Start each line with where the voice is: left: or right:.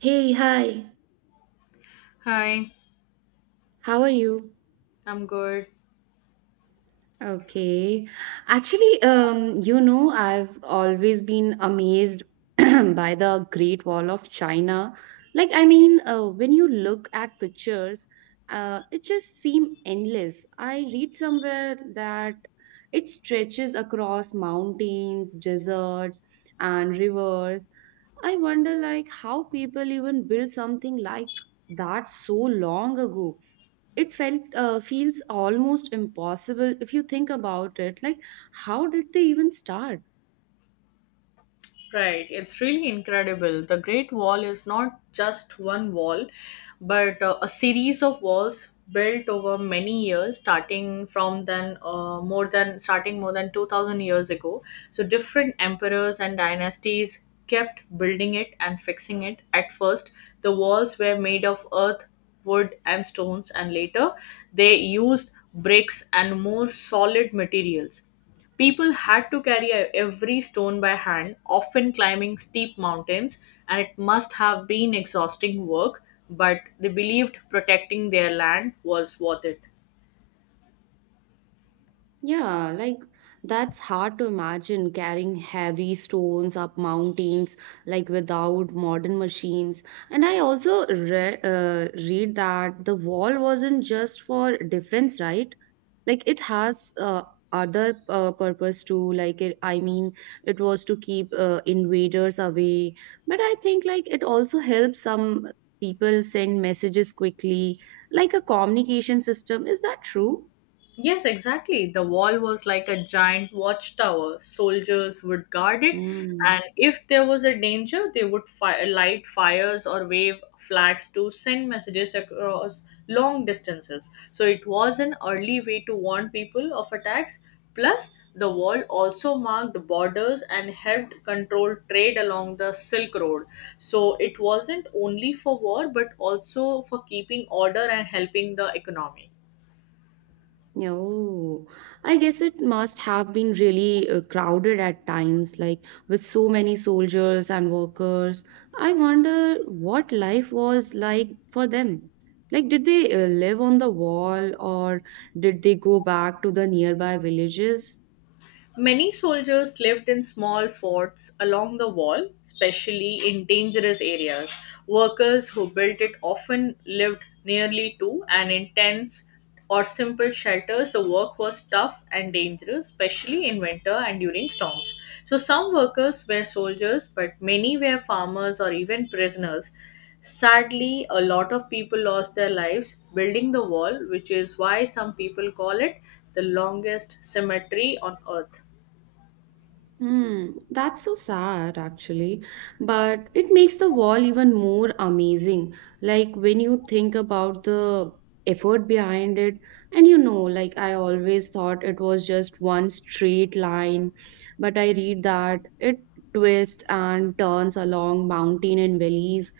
right: Hey, hi.
left: Hi,
right: How are you?
left: I'm good.
right: Okay. Actually, I've always been amazed by the Great Wall of China. Like, I mean, when you look at pictures, it just seems endless. I read somewhere that it stretches across mountains, deserts, and rivers. I wonder, like, how people even built something like that so long ago. It felt feels almost impossible if you think about it, like how did they even start?
left: Right, it's really incredible. The Great Wall is not just one wall, but a series of walls built over many years, starting more than 2,000 years ago. So different emperors and dynasties kept building it and fixing it. At first, the walls were made of earth, wood, and stones, and later they used bricks and more solid materials. People had to carry every stone by hand, often climbing steep mountains, and it must have been exhausting work, but they believed protecting their land was worth it.
right: Yeah, like that's hard to imagine, carrying heavy stones up mountains like without modern machines. And I also re read that the wall wasn't just for defense, right? Like it has other purpose too. Like it, I mean, it was to keep invaders away. But I think like it also helps some people send messages quickly, like a communication system. Is that true?
left: Yes, exactly. The wall was like a giant watchtower. Soldiers would guard it,
right: Hmm.
left: and if there was a danger, they would light fires or wave flags to send messages across long distances. So it was an early way to warn people of attacks. Plus, the wall also marked borders and helped control trade along the Silk Road. So it wasn't only for war, but also for keeping order and helping the economy.
right: No, I guess it must have been really crowded at times, like with so many soldiers and workers. I wonder what life was like for them. Like, did they live on the wall or did they go back to the nearby villages?
left: Many soldiers lived in small forts along the wall, especially in dangerous areas. Workers who built it often lived nearly to and in tents or simple shelters. The work was tough and dangerous, especially in winter and during storms. So, some workers were soldiers, but many were farmers or even prisoners. Sadly, a lot of people lost their lives building the wall, which is why some people call it the longest cemetery on earth.
right: Hmm, that's so sad actually, but it makes the wall even more amazing. Like when you think about the effort behind it. And like I always thought it was just one straight line, but I read that it twists and turns along mountain and valleys.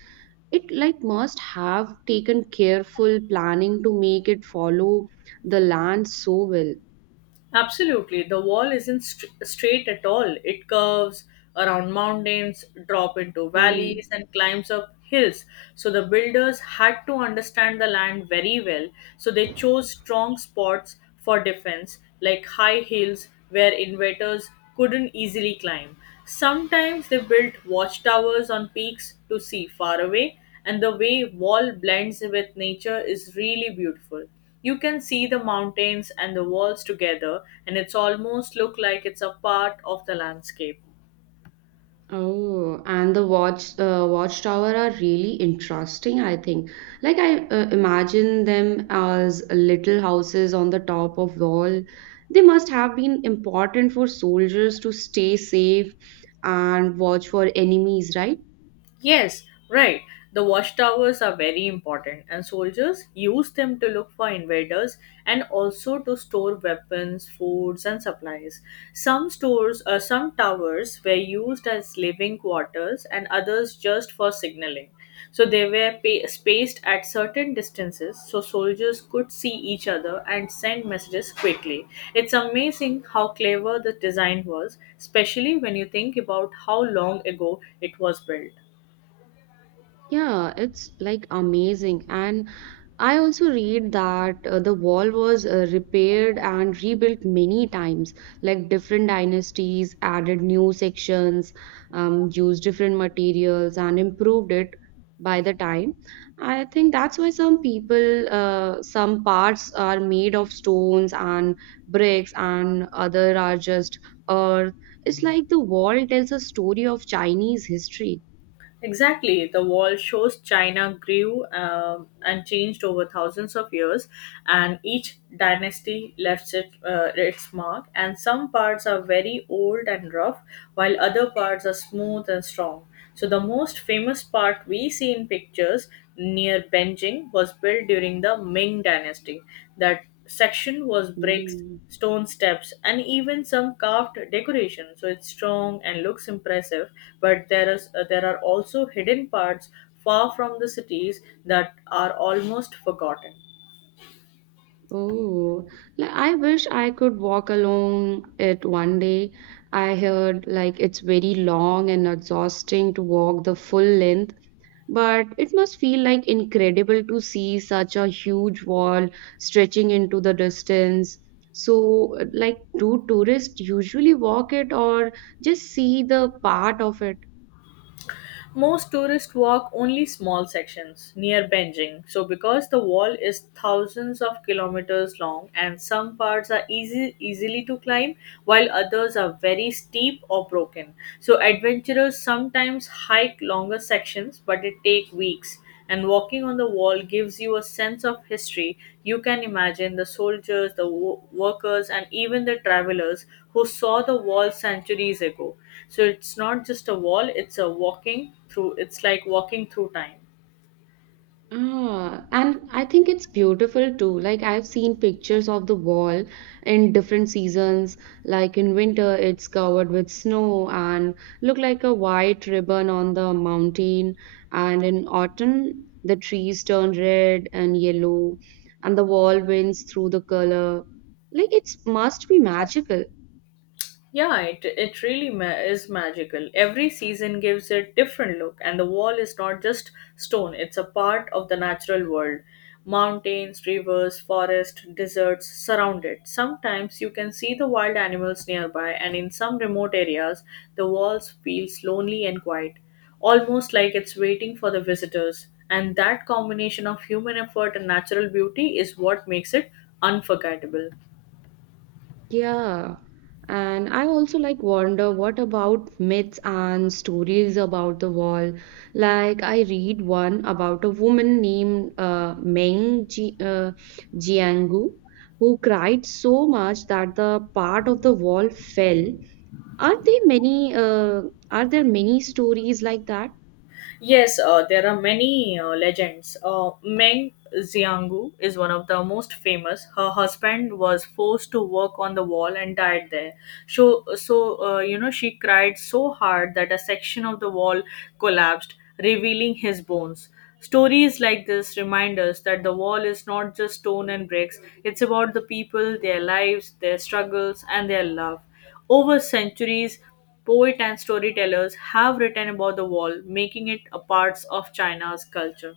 right: It like must have taken careful planning to make it follow the land so well.
left: Absolutely. The wall isn't straight at all. It curves around mountains, drop into
right: Hmm.
left: valleys, and climbs up hills. So the builders had to understand the land very well. So they chose strong spots for defense, like high hills where invaders couldn't easily climb. Sometimes they built watchtowers on peaks to see far away, and the way wall blends with nature is really beautiful. You can see the mountains and the walls together, and it's almost look like it's a part of the landscape.
right: Oh, and the watchtower are really interesting, I think. Like I imagine them as little houses on the top of wall. They must have been important for soldiers to stay safe and watch for enemies, right?
left: Yes, right. The watchtowers are very important, and soldiers use them to look for invaders and also to store weapons, foods, and supplies. Some towers were used as living quarters, and others just for signaling. So they were spaced at certain distances so soldiers could see each other and send messages quickly. It's amazing how clever the design was, especially when you think about how long ago it was built.
right: Yeah, it's like amazing. And I also read that the wall was repaired and rebuilt many times, like different dynasties added new sections, used different materials, and improved it by the time. I think that's why some parts are made of stones and bricks, and other are just earth. It's like the wall tells a story of Chinese history.
left: Exactly. The wall shows China grew and changed over thousands of years, and each dynasty left its mark. And some parts are very old and rough, while other parts are smooth and strong. So, the most famous part we see in pictures near Beijing was built during the Ming Dynasty. That section was bricks,
right: Hmm.
left: stone steps, and even some carved decoration. So it's strong and looks impressive. But there are also hidden parts far from the cities that are almost forgotten.
right: Oh, like I wish I could walk along it one day. I heard like it's very long and exhausting to walk the full length, but it must feel like incredible to see such a huge wall stretching into the distance. So, like, do tourists usually walk it or just see the part of it?
left: Most tourists walk only small sections near Beijing. So, because the wall is thousands of kilometers long and some parts are easily to climb, while others are very steep or broken. So, adventurers sometimes hike longer sections, but it takes weeks. And walking on the wall gives you a sense of history. You can imagine the soldiers, the workers, and even the travelers who saw the wall centuries ago. So it's not just a wall, it's like walking through time.
right: Ah, and I think it's beautiful too. Like I've seen pictures of the wall in different seasons. Like in winter, it's covered with snow and look like a white ribbon on the mountain. And in autumn, the trees turn red and yellow, and the wall winds through the color. Like it's must be magical.
left: Yeah, it really is magical. Every season gives it different look, and the wall is not just stone, it's a part of the natural world. Mountains, rivers, forests, deserts surround it. Sometimes you can see the wild animals nearby, and in some remote areas, the walls feels lonely and quiet, almost like it's waiting for the visitors. And that combination of human effort and natural beauty is what makes it unforgettable.
right: Yeah. And I also like wonder what about myths and stories about the wall? Like I read one about a woman named Meng Ji, Jiangu who cried so much that the part of the wall fell. Are there many uh, are there many stories like that?
left: Yes, there are many legends. Meng Xianggu is one of the most famous. Her husband was forced to work on the wall and died there. So, she cried so hard that a section of the wall collapsed, revealing his bones. Stories like this remind us that the wall is not just stone and bricks, it's about the people, their lives, their struggles, and their love. Over centuries, poets and storytellers have written about the wall, making it a part of China's culture.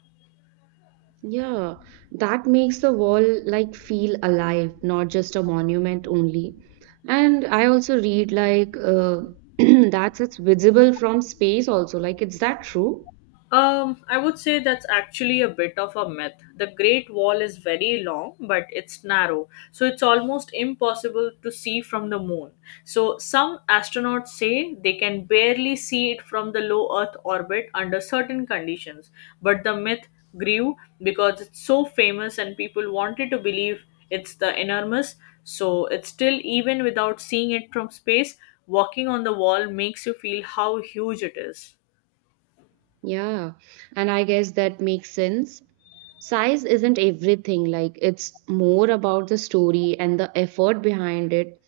right: Yeah, that makes the wall like feel alive, not just a monument only. And I also read like that's it's visible from space also. Like, is that true?
left: I would say that's actually a bit of a myth. The Great Wall is very long, but it's narrow, so it's almost impossible to see from the moon. So, some astronauts say they can barely see it from the low Earth orbit under certain conditions, but the myth grew because it's so famous and people wanted to believe it's the enormous. So, it's still even without seeing it from space, walking on the wall makes you feel how huge it is.
right: Yeah, and I guess that makes sense. Size isn't everything, like, it's more about the story and the effort behind it,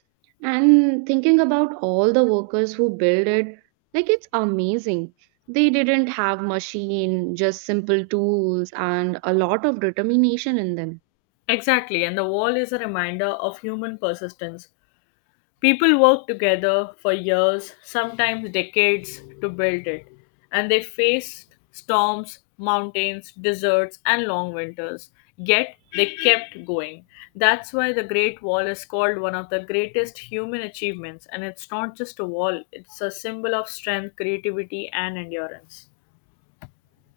right: and thinking about all the workers who build it, like it's amazing. They didn't have machine, just simple tools and a lot of determination in them.
left: Exactly, and the wall is a reminder of human persistence. People work together for years, sometimes decades, to build it, and they faced storms, mountains, deserts, and long winters. Yet they kept going. That's why the Great Wall is called one of the greatest human achievements, and it's not just a wall, it's a symbol of strength, creativity, and endurance.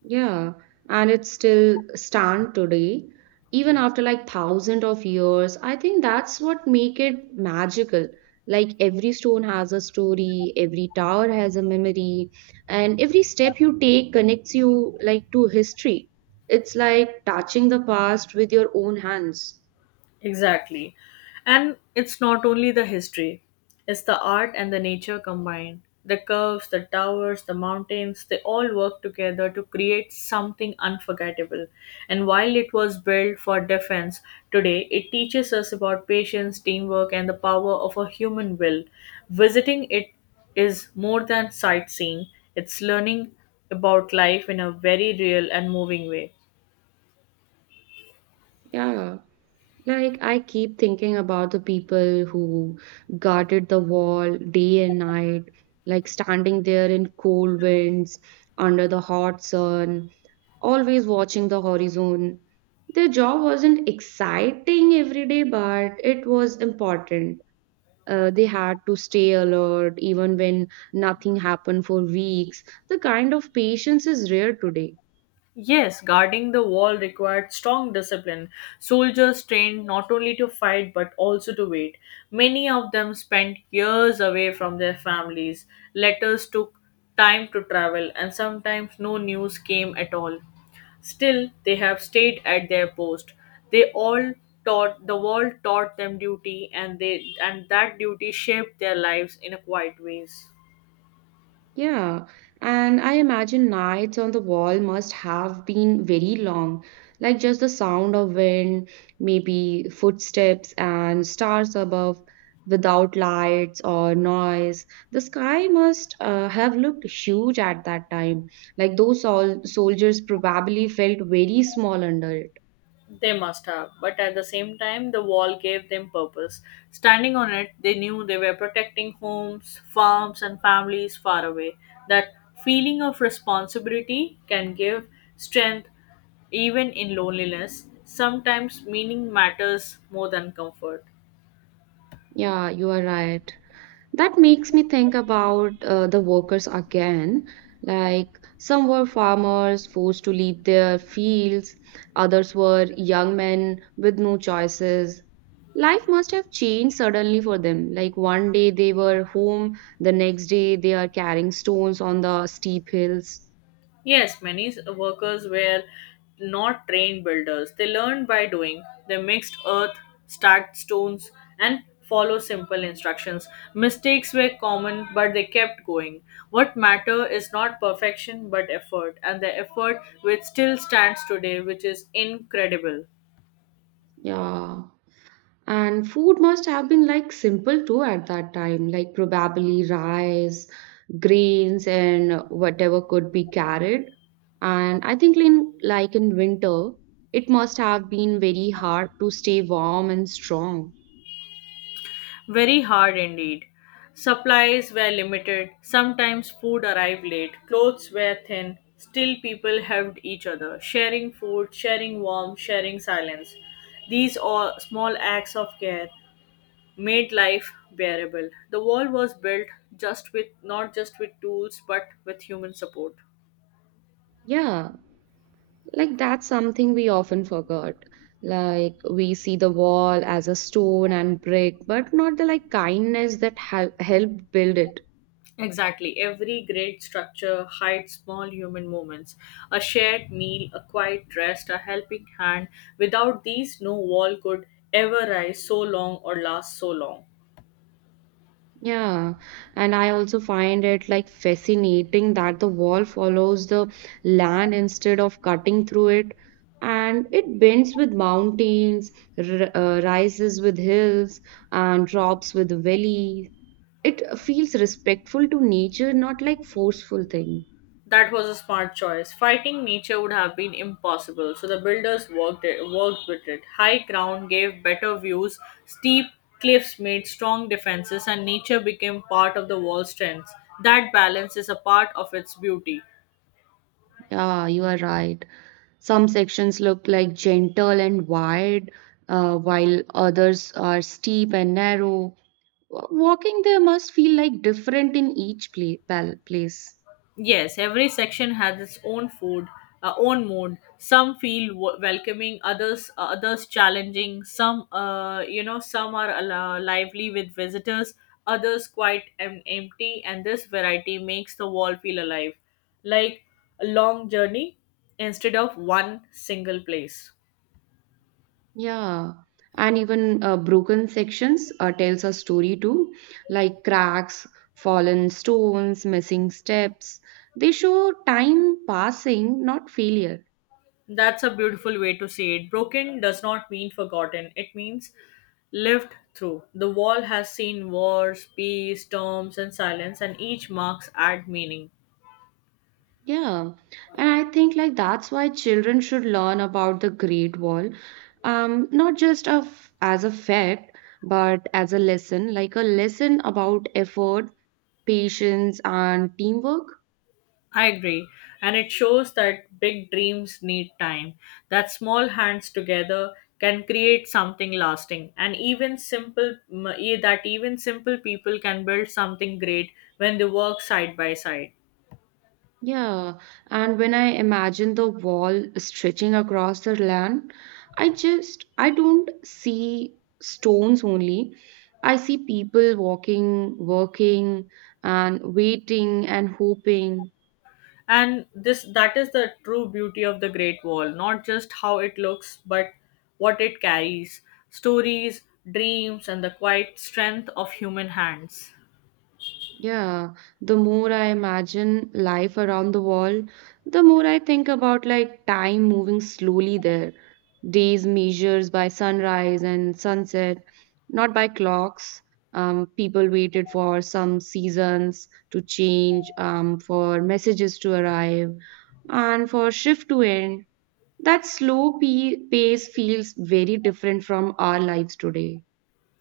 right: Yeah, and it still stand today, even after like thousands of years. I think that's what make it magical. Like every stone has a story, every tower has a memory, and every step you take connects you like to history. It's like touching the past with your own hands.
left: Exactly. And it's not only the history, it's the art and the nature combined. The curves, the towers, the mountains, they all work together to create something unforgettable. And while it was built for defense, today it teaches us about patience, teamwork, and the power of a human will. Visiting it is more than sightseeing, it's learning about life in a very real and moving way.
right: Yeah. Like, I keep thinking about the people who guarded the wall day and night, like standing there in cold winds, under the hot sun, always watching the horizon. Their job wasn't exciting every day, but it was important. They had to stay alert even when nothing happened for weeks. The kind of patience is rare today.
left: Yes, guarding the wall required strong discipline. Soldiers trained not only to fight but also to wait. Many of them spent years away from their families. Letters took time to travel, and sometimes no news came at all. Still, they have stayed at their post. They all taught the wall taught them duty, and they and that duty shaped their lives in a quiet ways.
right: Yeah, and I imagine nights on the wall must have been very long, like just the sound of wind, maybe footsteps and stars above without lights or noise. The sky must have looked huge at that time, like those soldiers probably felt very small under it.
left: They must have, but at the same time, the wall gave them purpose. Standing on it, they knew they were protecting homes, farms, and families far away. That feeling of responsibility can give strength even in loneliness. Sometimes meaning matters more than comfort.
right: Yeah, you are right. That makes me think about the workers again. Like some were farmers forced to leave their fields, others were young men with no choices. Life must have changed suddenly for them. Like one day they were home, the next day they are carrying stones on the steep hills.
left: Yes, many workers were not trained builders. They learned by doing. They mixed earth, stacked stones, and follow simple instructions. Mistakes were common, but they kept going. What matter is not perfection, but effort, and the effort which still stands today, which is incredible.
right: Yeah. And food must have been like simple too at that time, like probably rice, grains, and whatever could be carried. And I think in, like, in winter, it must have been very hard to stay warm and strong.
left: Very hard indeed. Supplies were limited, sometimes food arrived late, clothes were thin, still people helped each other, sharing food, sharing warmth, sharing silence. These all small acts of care made life bearable. The wall was built just with not just with tools but with human support.
right: Yeah, like that's something we often forgot. Like we see the wall as a stone and brick, but not the like kindness that helped build it.
left: Exactly. Every great structure hides small human moments. A shared meal, a quiet rest, a helping hand. Without these, no wall could ever rise so long or last so long.
right: Yeah, and I also find it like fascinating that the wall follows the land instead of cutting through it, and it bends with mountains, r rises with hills, and drops with valleys. It feels respectful to nature, not like forceful thing.
left: That was a smart choice. Fighting nature would have been impossible, so the builders worked with it. High ground gave better views, steep cliffs made strong defenses, and nature became part of the wall's strength. That balance is a part of its beauty.
right: Yeah, you are right. Some sections look like gentle and wide, while others are steep and narrow. Walking there must feel like different in each place.
left: Yes, every section has its own own mood. Some feel welcoming, others challenging. Some are lively with visitors, others quite empty, and this variety makes the wall feel alive, like a long journey instead of one single place.
right: Yeah. And even broken sections tells a story too, like cracks, fallen stones, missing steps. They show time passing, not failure.
left: That's a beautiful way to see it. Broken does not mean forgotten, it means lived through. The wall has seen wars, peace, storms, and silence, and each marks add meaning.
right: Yeah. And I think like that's why children should learn about the Great Wall, not just of as a fact, but as a lesson, like a lesson about effort, patience, and teamwork.
left: I agree. And it shows that big dreams need time, that small hands together can create something lasting, and even that even simple people can build something great when they work side by side.
right: Yeah, and when I imagine the wall stretching across the land, I don't see stones only. I see people walking, working, and waiting and hoping.
left: And this That is the true beauty of the Great Wall, not just how it looks but what it carries: stories, dreams, and the quiet strength of human hands.
right: Yeah, the more I imagine life around the world, the more I think about like time moving slowly there. Days measures by sunrise and sunset, not by clocks. People waited for some seasons to change, for messages to arrive, and for shift to end. That slow pace feels very different from our lives today.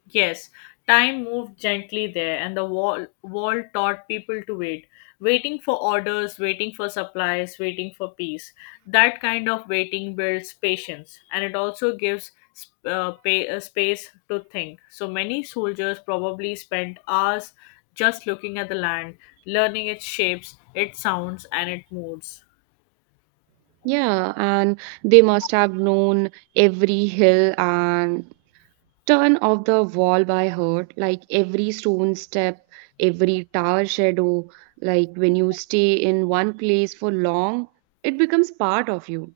left: Yes, time moved gently there, and the wall taught people to wait, waiting for orders, waiting for supplies, waiting for peace. That kind of waiting builds patience, and it also gives space to think. So many soldiers probably spent hours just looking at the land, learning its shapes, its sounds, and its moods.
right: Yeah, and they must have known every hill and turn of the wall by heart, like every stone step, every tower shadow. Like when you stay in one place for long, it becomes part of you.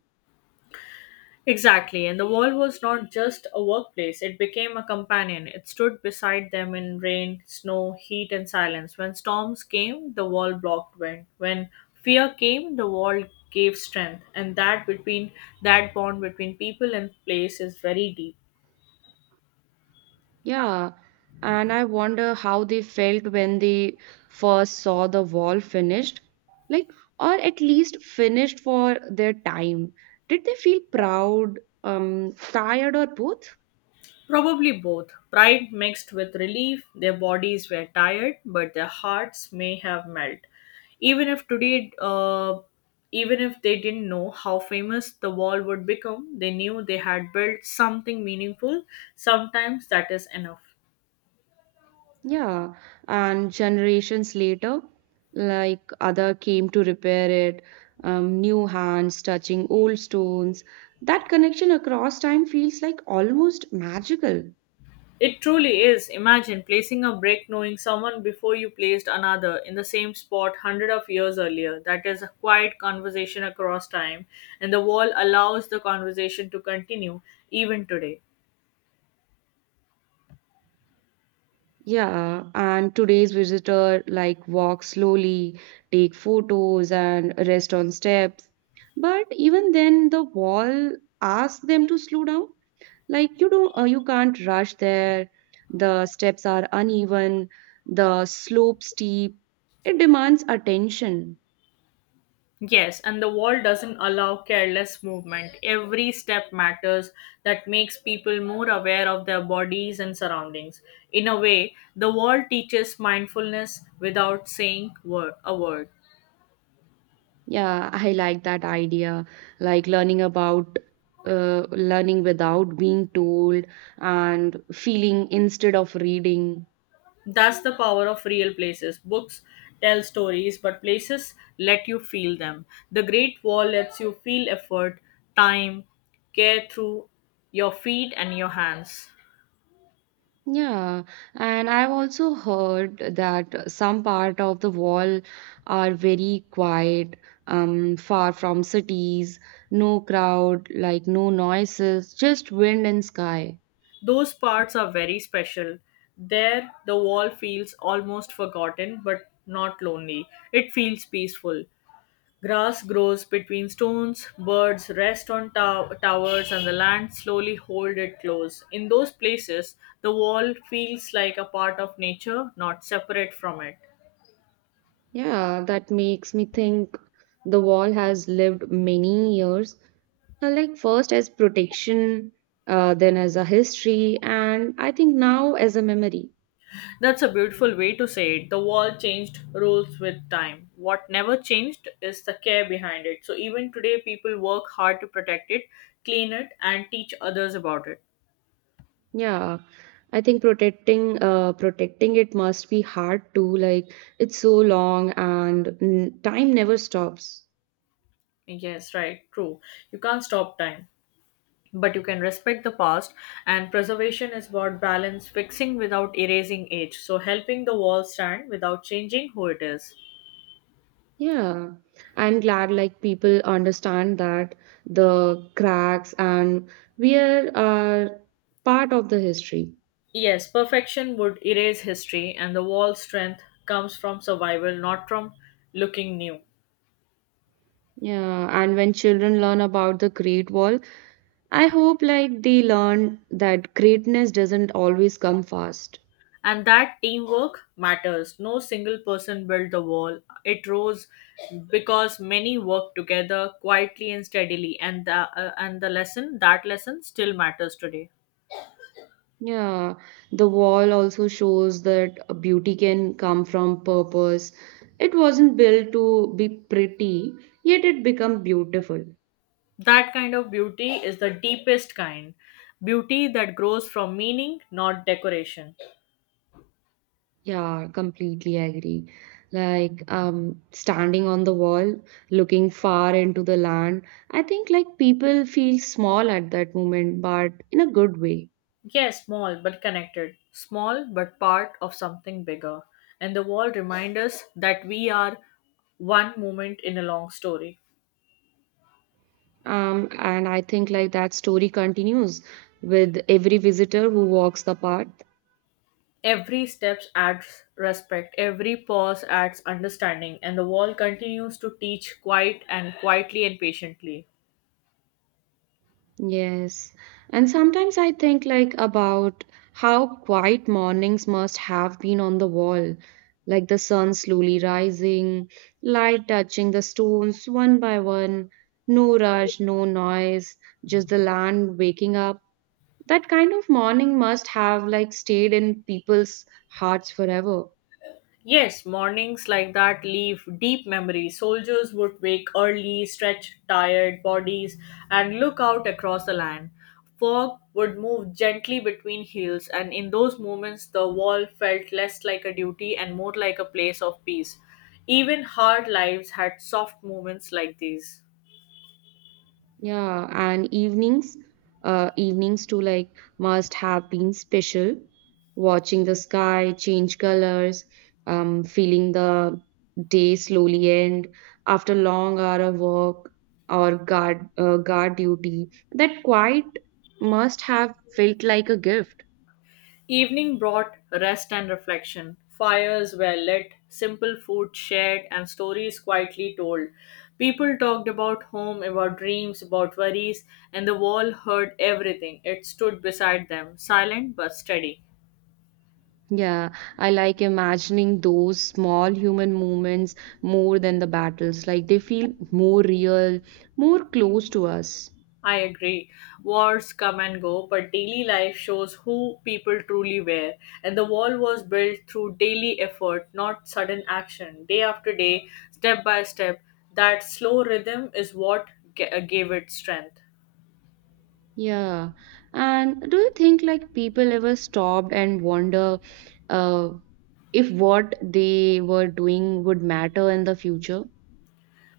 left: Exactly, and the wall was not just a workplace, it became a companion. It stood beside them in rain, snow, heat, and silence. When storms came, the wall blocked wind. When fear came, the wall gave strength, and that bond between people and place is very deep.
right: Yeah, and I wonder how they felt when they first saw the wall finished, like, or at least finished for their time. Did they feel proud, tired, or both?
left: Probably both. Pride mixed with relief, their bodies were tired, but their hearts may have melt. Even if today, even if they didn't know how famous the wall would become, they knew they had built something meaningful. Sometimes that is enough.
right: Yeah, and generations later, like other came to repair it, new hands touching old stones. That connection across time feels like almost magical.
left: It truly is. Imagine placing a brick knowing someone before you placed another in the same spot hundred of years earlier. That is a quiet conversation across time, and the wall allows the conversation to continue even today.
right: Yeah, and today's visitor like walk slowly, take photos and rest on steps. But even then, the wall asks them to slow down. Like you can't rush there. The steps are uneven, the slope steep. It demands attention.
left: Yes, and the wall doesn't allow careless movement. Every step matters. That makes people more aware of their bodies and surroundings. In a way, the wall teaches mindfulness without saying word, a word.
right: Yeah, I like that idea, like uh, learning without being told, and feeling instead of reading.
left: That's the power of real places. Books tell stories, but places let you feel them. The Great Wall lets you feel effort, time, care through your feet and your hands.
right: Yeah, and I've also heard that some part of the wall are very quiet, far from cities, no crowd, like no noises, just wind and sky.
left: Those parts are very special. There, the wall feels almost forgotten but not lonely. It feels peaceful. Grass grows between stones, birds rest on towers, and the land slowly hold it close. In those places, the wall feels like a part of nature, not separate from it.
right: Yeah, that makes me think the wall has lived many years, like first as protection, then as a history, and I think now as a memory.
left: That's a beautiful way to say it. The wall changed rules with time. What never changed is the care behind it. So even today, people work hard to protect it, clean it, and teach others about it.
right: Yeah, I think protecting it must be hard too. Like it's so long, and time never stops.
left: Yes, right, true. You can't stop time, but you can respect the past. And preservation is about balance, fixing without erasing age. So helping the wall stand without changing who it is.
right: Yeah. I'm glad like people understand that the cracks and wear are part of the history.
left: Yes, perfection would erase history, and the wall's strength comes from survival, not from looking new.
right: Yeah, and when children learn about the Great Wall, I hope like they learn that greatness doesn't always come fast.
left: And that teamwork matters. No single person built the wall. It rose because many worked together quietly and steadily. And the lesson that lesson still matters today.
right: Yeah, the wall also shows that a beauty can come from purpose. It wasn't built to be pretty, yet it become beautiful.
left: That kind of beauty is the deepest kind. Beauty that grows from meaning, not decoration.
right: Yeah, completely agree. Like standing on the wall, looking far into the land, I think like people feel small at that moment, but in a good way.
left: Yes, small but connected. Small but part of something bigger. And the wall reminds us that we are one moment in a long story.
right: And I think like that story continues with every visitor who walks the path.
left: Every step adds respect, every pause adds understanding, and the wall continues to teach quiet and quietly and patiently.
right: Yes. And sometimes I think like about how quiet mornings must have been on the wall, like the sun slowly rising, light touching the stones one by one, no rush, no noise, just the land waking up. That kind of morning must have like stayed in people's hearts forever.
left: Yes, mornings like that leave deep memories. Soldiers would wake early, stretch tired bodies, and look out across the land. Fog would move gently between hills, and in those moments, the wall felt less like a duty and more like a place of peace. Even hard lives had soft moments like these.
right: Yeah, and evenings too, like must have been special. Watching the sky change colors, feeling the day slowly end after long hour of work or guard duty. That quiet must have felt like a gift.
left: Evening brought rest and reflection. Fires were lit, simple food shared, and stories quietly told. People talked about home, about dreams, about worries, and the wall heard everything. It stood beside them, silent but steady.
right: Yeah, I like imagining those small human moments more than the battles. Like they feel more real, more close to us.
left: I agree. Wars come and go, but daily life shows who people truly were. And the wall was built through daily effort, not sudden action. Day after day, step by step, that slow rhythm is what gave it strength.
right: Yeah. And do you think like people ever stopped and wonder uh, if what they were doing would matter in the future?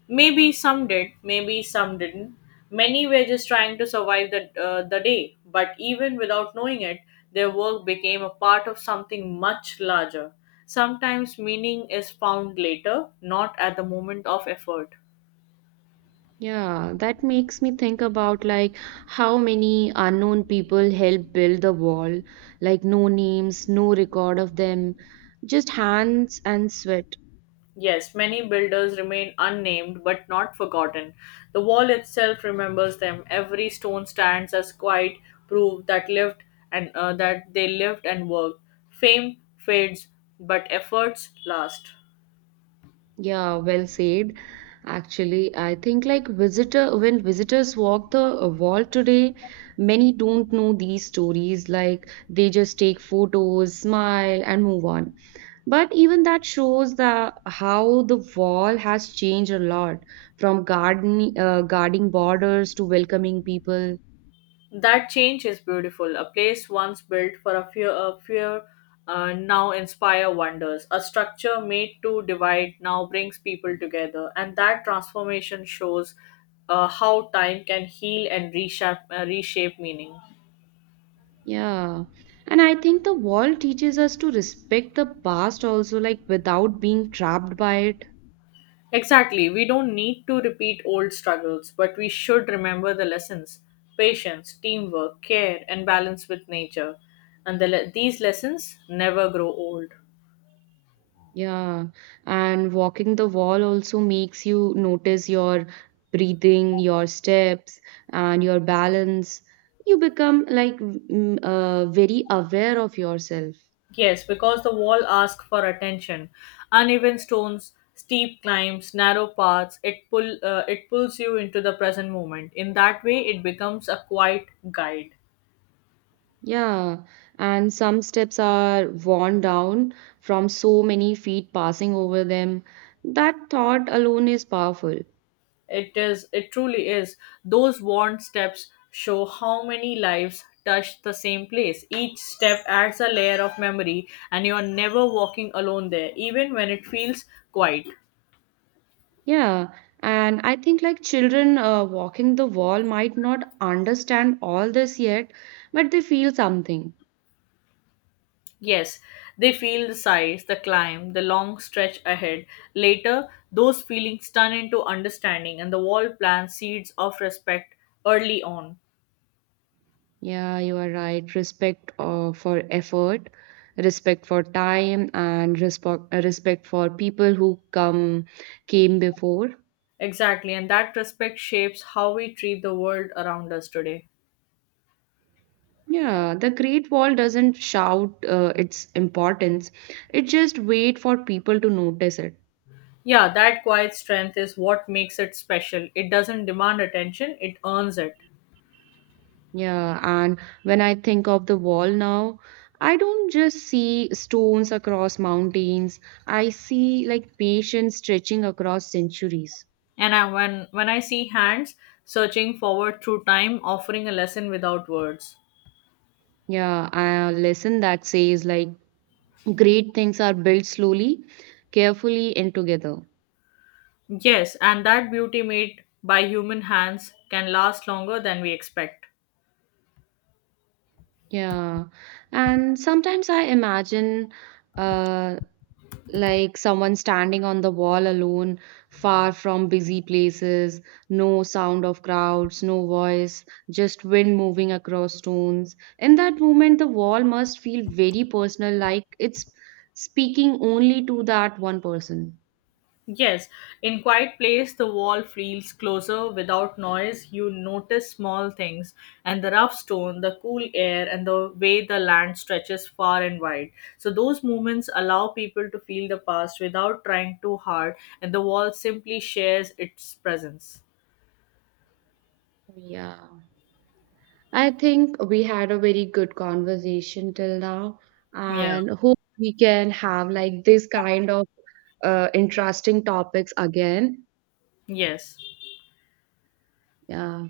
left: Maybe some did, maybe some didn't. Many were just trying to survive the day, but even without knowing it, their work became a part of something much larger. Sometimes meaning is found later, not at the moment of effort.
right: Yeah, that makes me think about like how many unknown people helped build the wall, like no names, no record of them, just hands and sweat.
left: Yes, many builders remain unnamed but not forgotten. The wall itself remembers them. Every stone stands as quiet proof that lived and that they lived and worked. Fame fades, but efforts last.
right: Yeah, well said. Actually, I think like visitors walk the wall today, many don't know these stories. Like they just take photos, smile, and move on. But even that shows the how the wall has changed a lot, from garden guarding borders to welcoming people.
left: That change is beautiful. A place once built for a fear now inspire wonders. A structure made to divide now brings people together, and that transformation shows how time can heal and reshape meaning.
right: Yeah. And I think the wall teaches us to respect the past also, like without being trapped by it.
left: Exactly. We don't need to repeat old struggles, but we should remember the lessons: patience, teamwork, care, and balance with nature. And these lessons never grow old.
right: Yeah, and walking the wall also makes you notice your breathing, your steps, and your balance. You become like very aware of yourself.
left: Yes, because the wall asks for attention. Uneven stones, steep climbs, narrow paths, it pulls you into the present moment. In that way it becomes a quiet guide.
right: Yeah, and some steps are worn down from so many feet passing over them. That thought alone is powerful.
left: It truly is. Those worn steps show how many lives touch the same place. Each step adds a layer of memory and you are never walking alone there, even when it feels quiet.
right: Yeah, and I think like children walking the wall might not understand all this yet, but they feel something.
left: Yes, they feel the size, the climb, the long stretch ahead. Later, those feelings turn into understanding, and the wall plants seeds of respect early on.
right: Yeah, you are right. Respect for effort, respect for time, and respect for people who come came before.
left: Exactly, and that respect shapes how we treat the world around us today.
right: Yeah, the Great Wall doesn't shout its importance. It just wait for people to notice it.
left: Yeah, that quiet strength is what makes it special. It doesn't demand attention, it earns it.
right: Yeah, and when I think of the wall now, I don't just see stones across mountains. I see like patience stretching across centuries.
left: And when I see hands searching forward through time, offering a lesson without words.
right: Yeah, a lesson that says like great things are built slowly, carefully, and together.
left: Yes, and that beauty made by human hands can last longer than we expect.
right: Yeah. And sometimes I imagine uh, like someone standing on the wall alone, far from busy places, no sound of crowds, no voice, just wind moving across stones. In that moment, the wall must feel very personal, like it's speaking only to that one person.
left: Yes, in quiet place the wall feels closer without noise. You notice small things and the rough stone, the cool air and the way the land stretches far and wide. So those moments allow people to feel the past without trying too hard and the wall simply shares its presence.
right: Yeah. I think we had a very good conversation till now,
left: Yeah.
right: and hope we can have like this kind of interesting topics again.
left: Yes.
right: Yeah.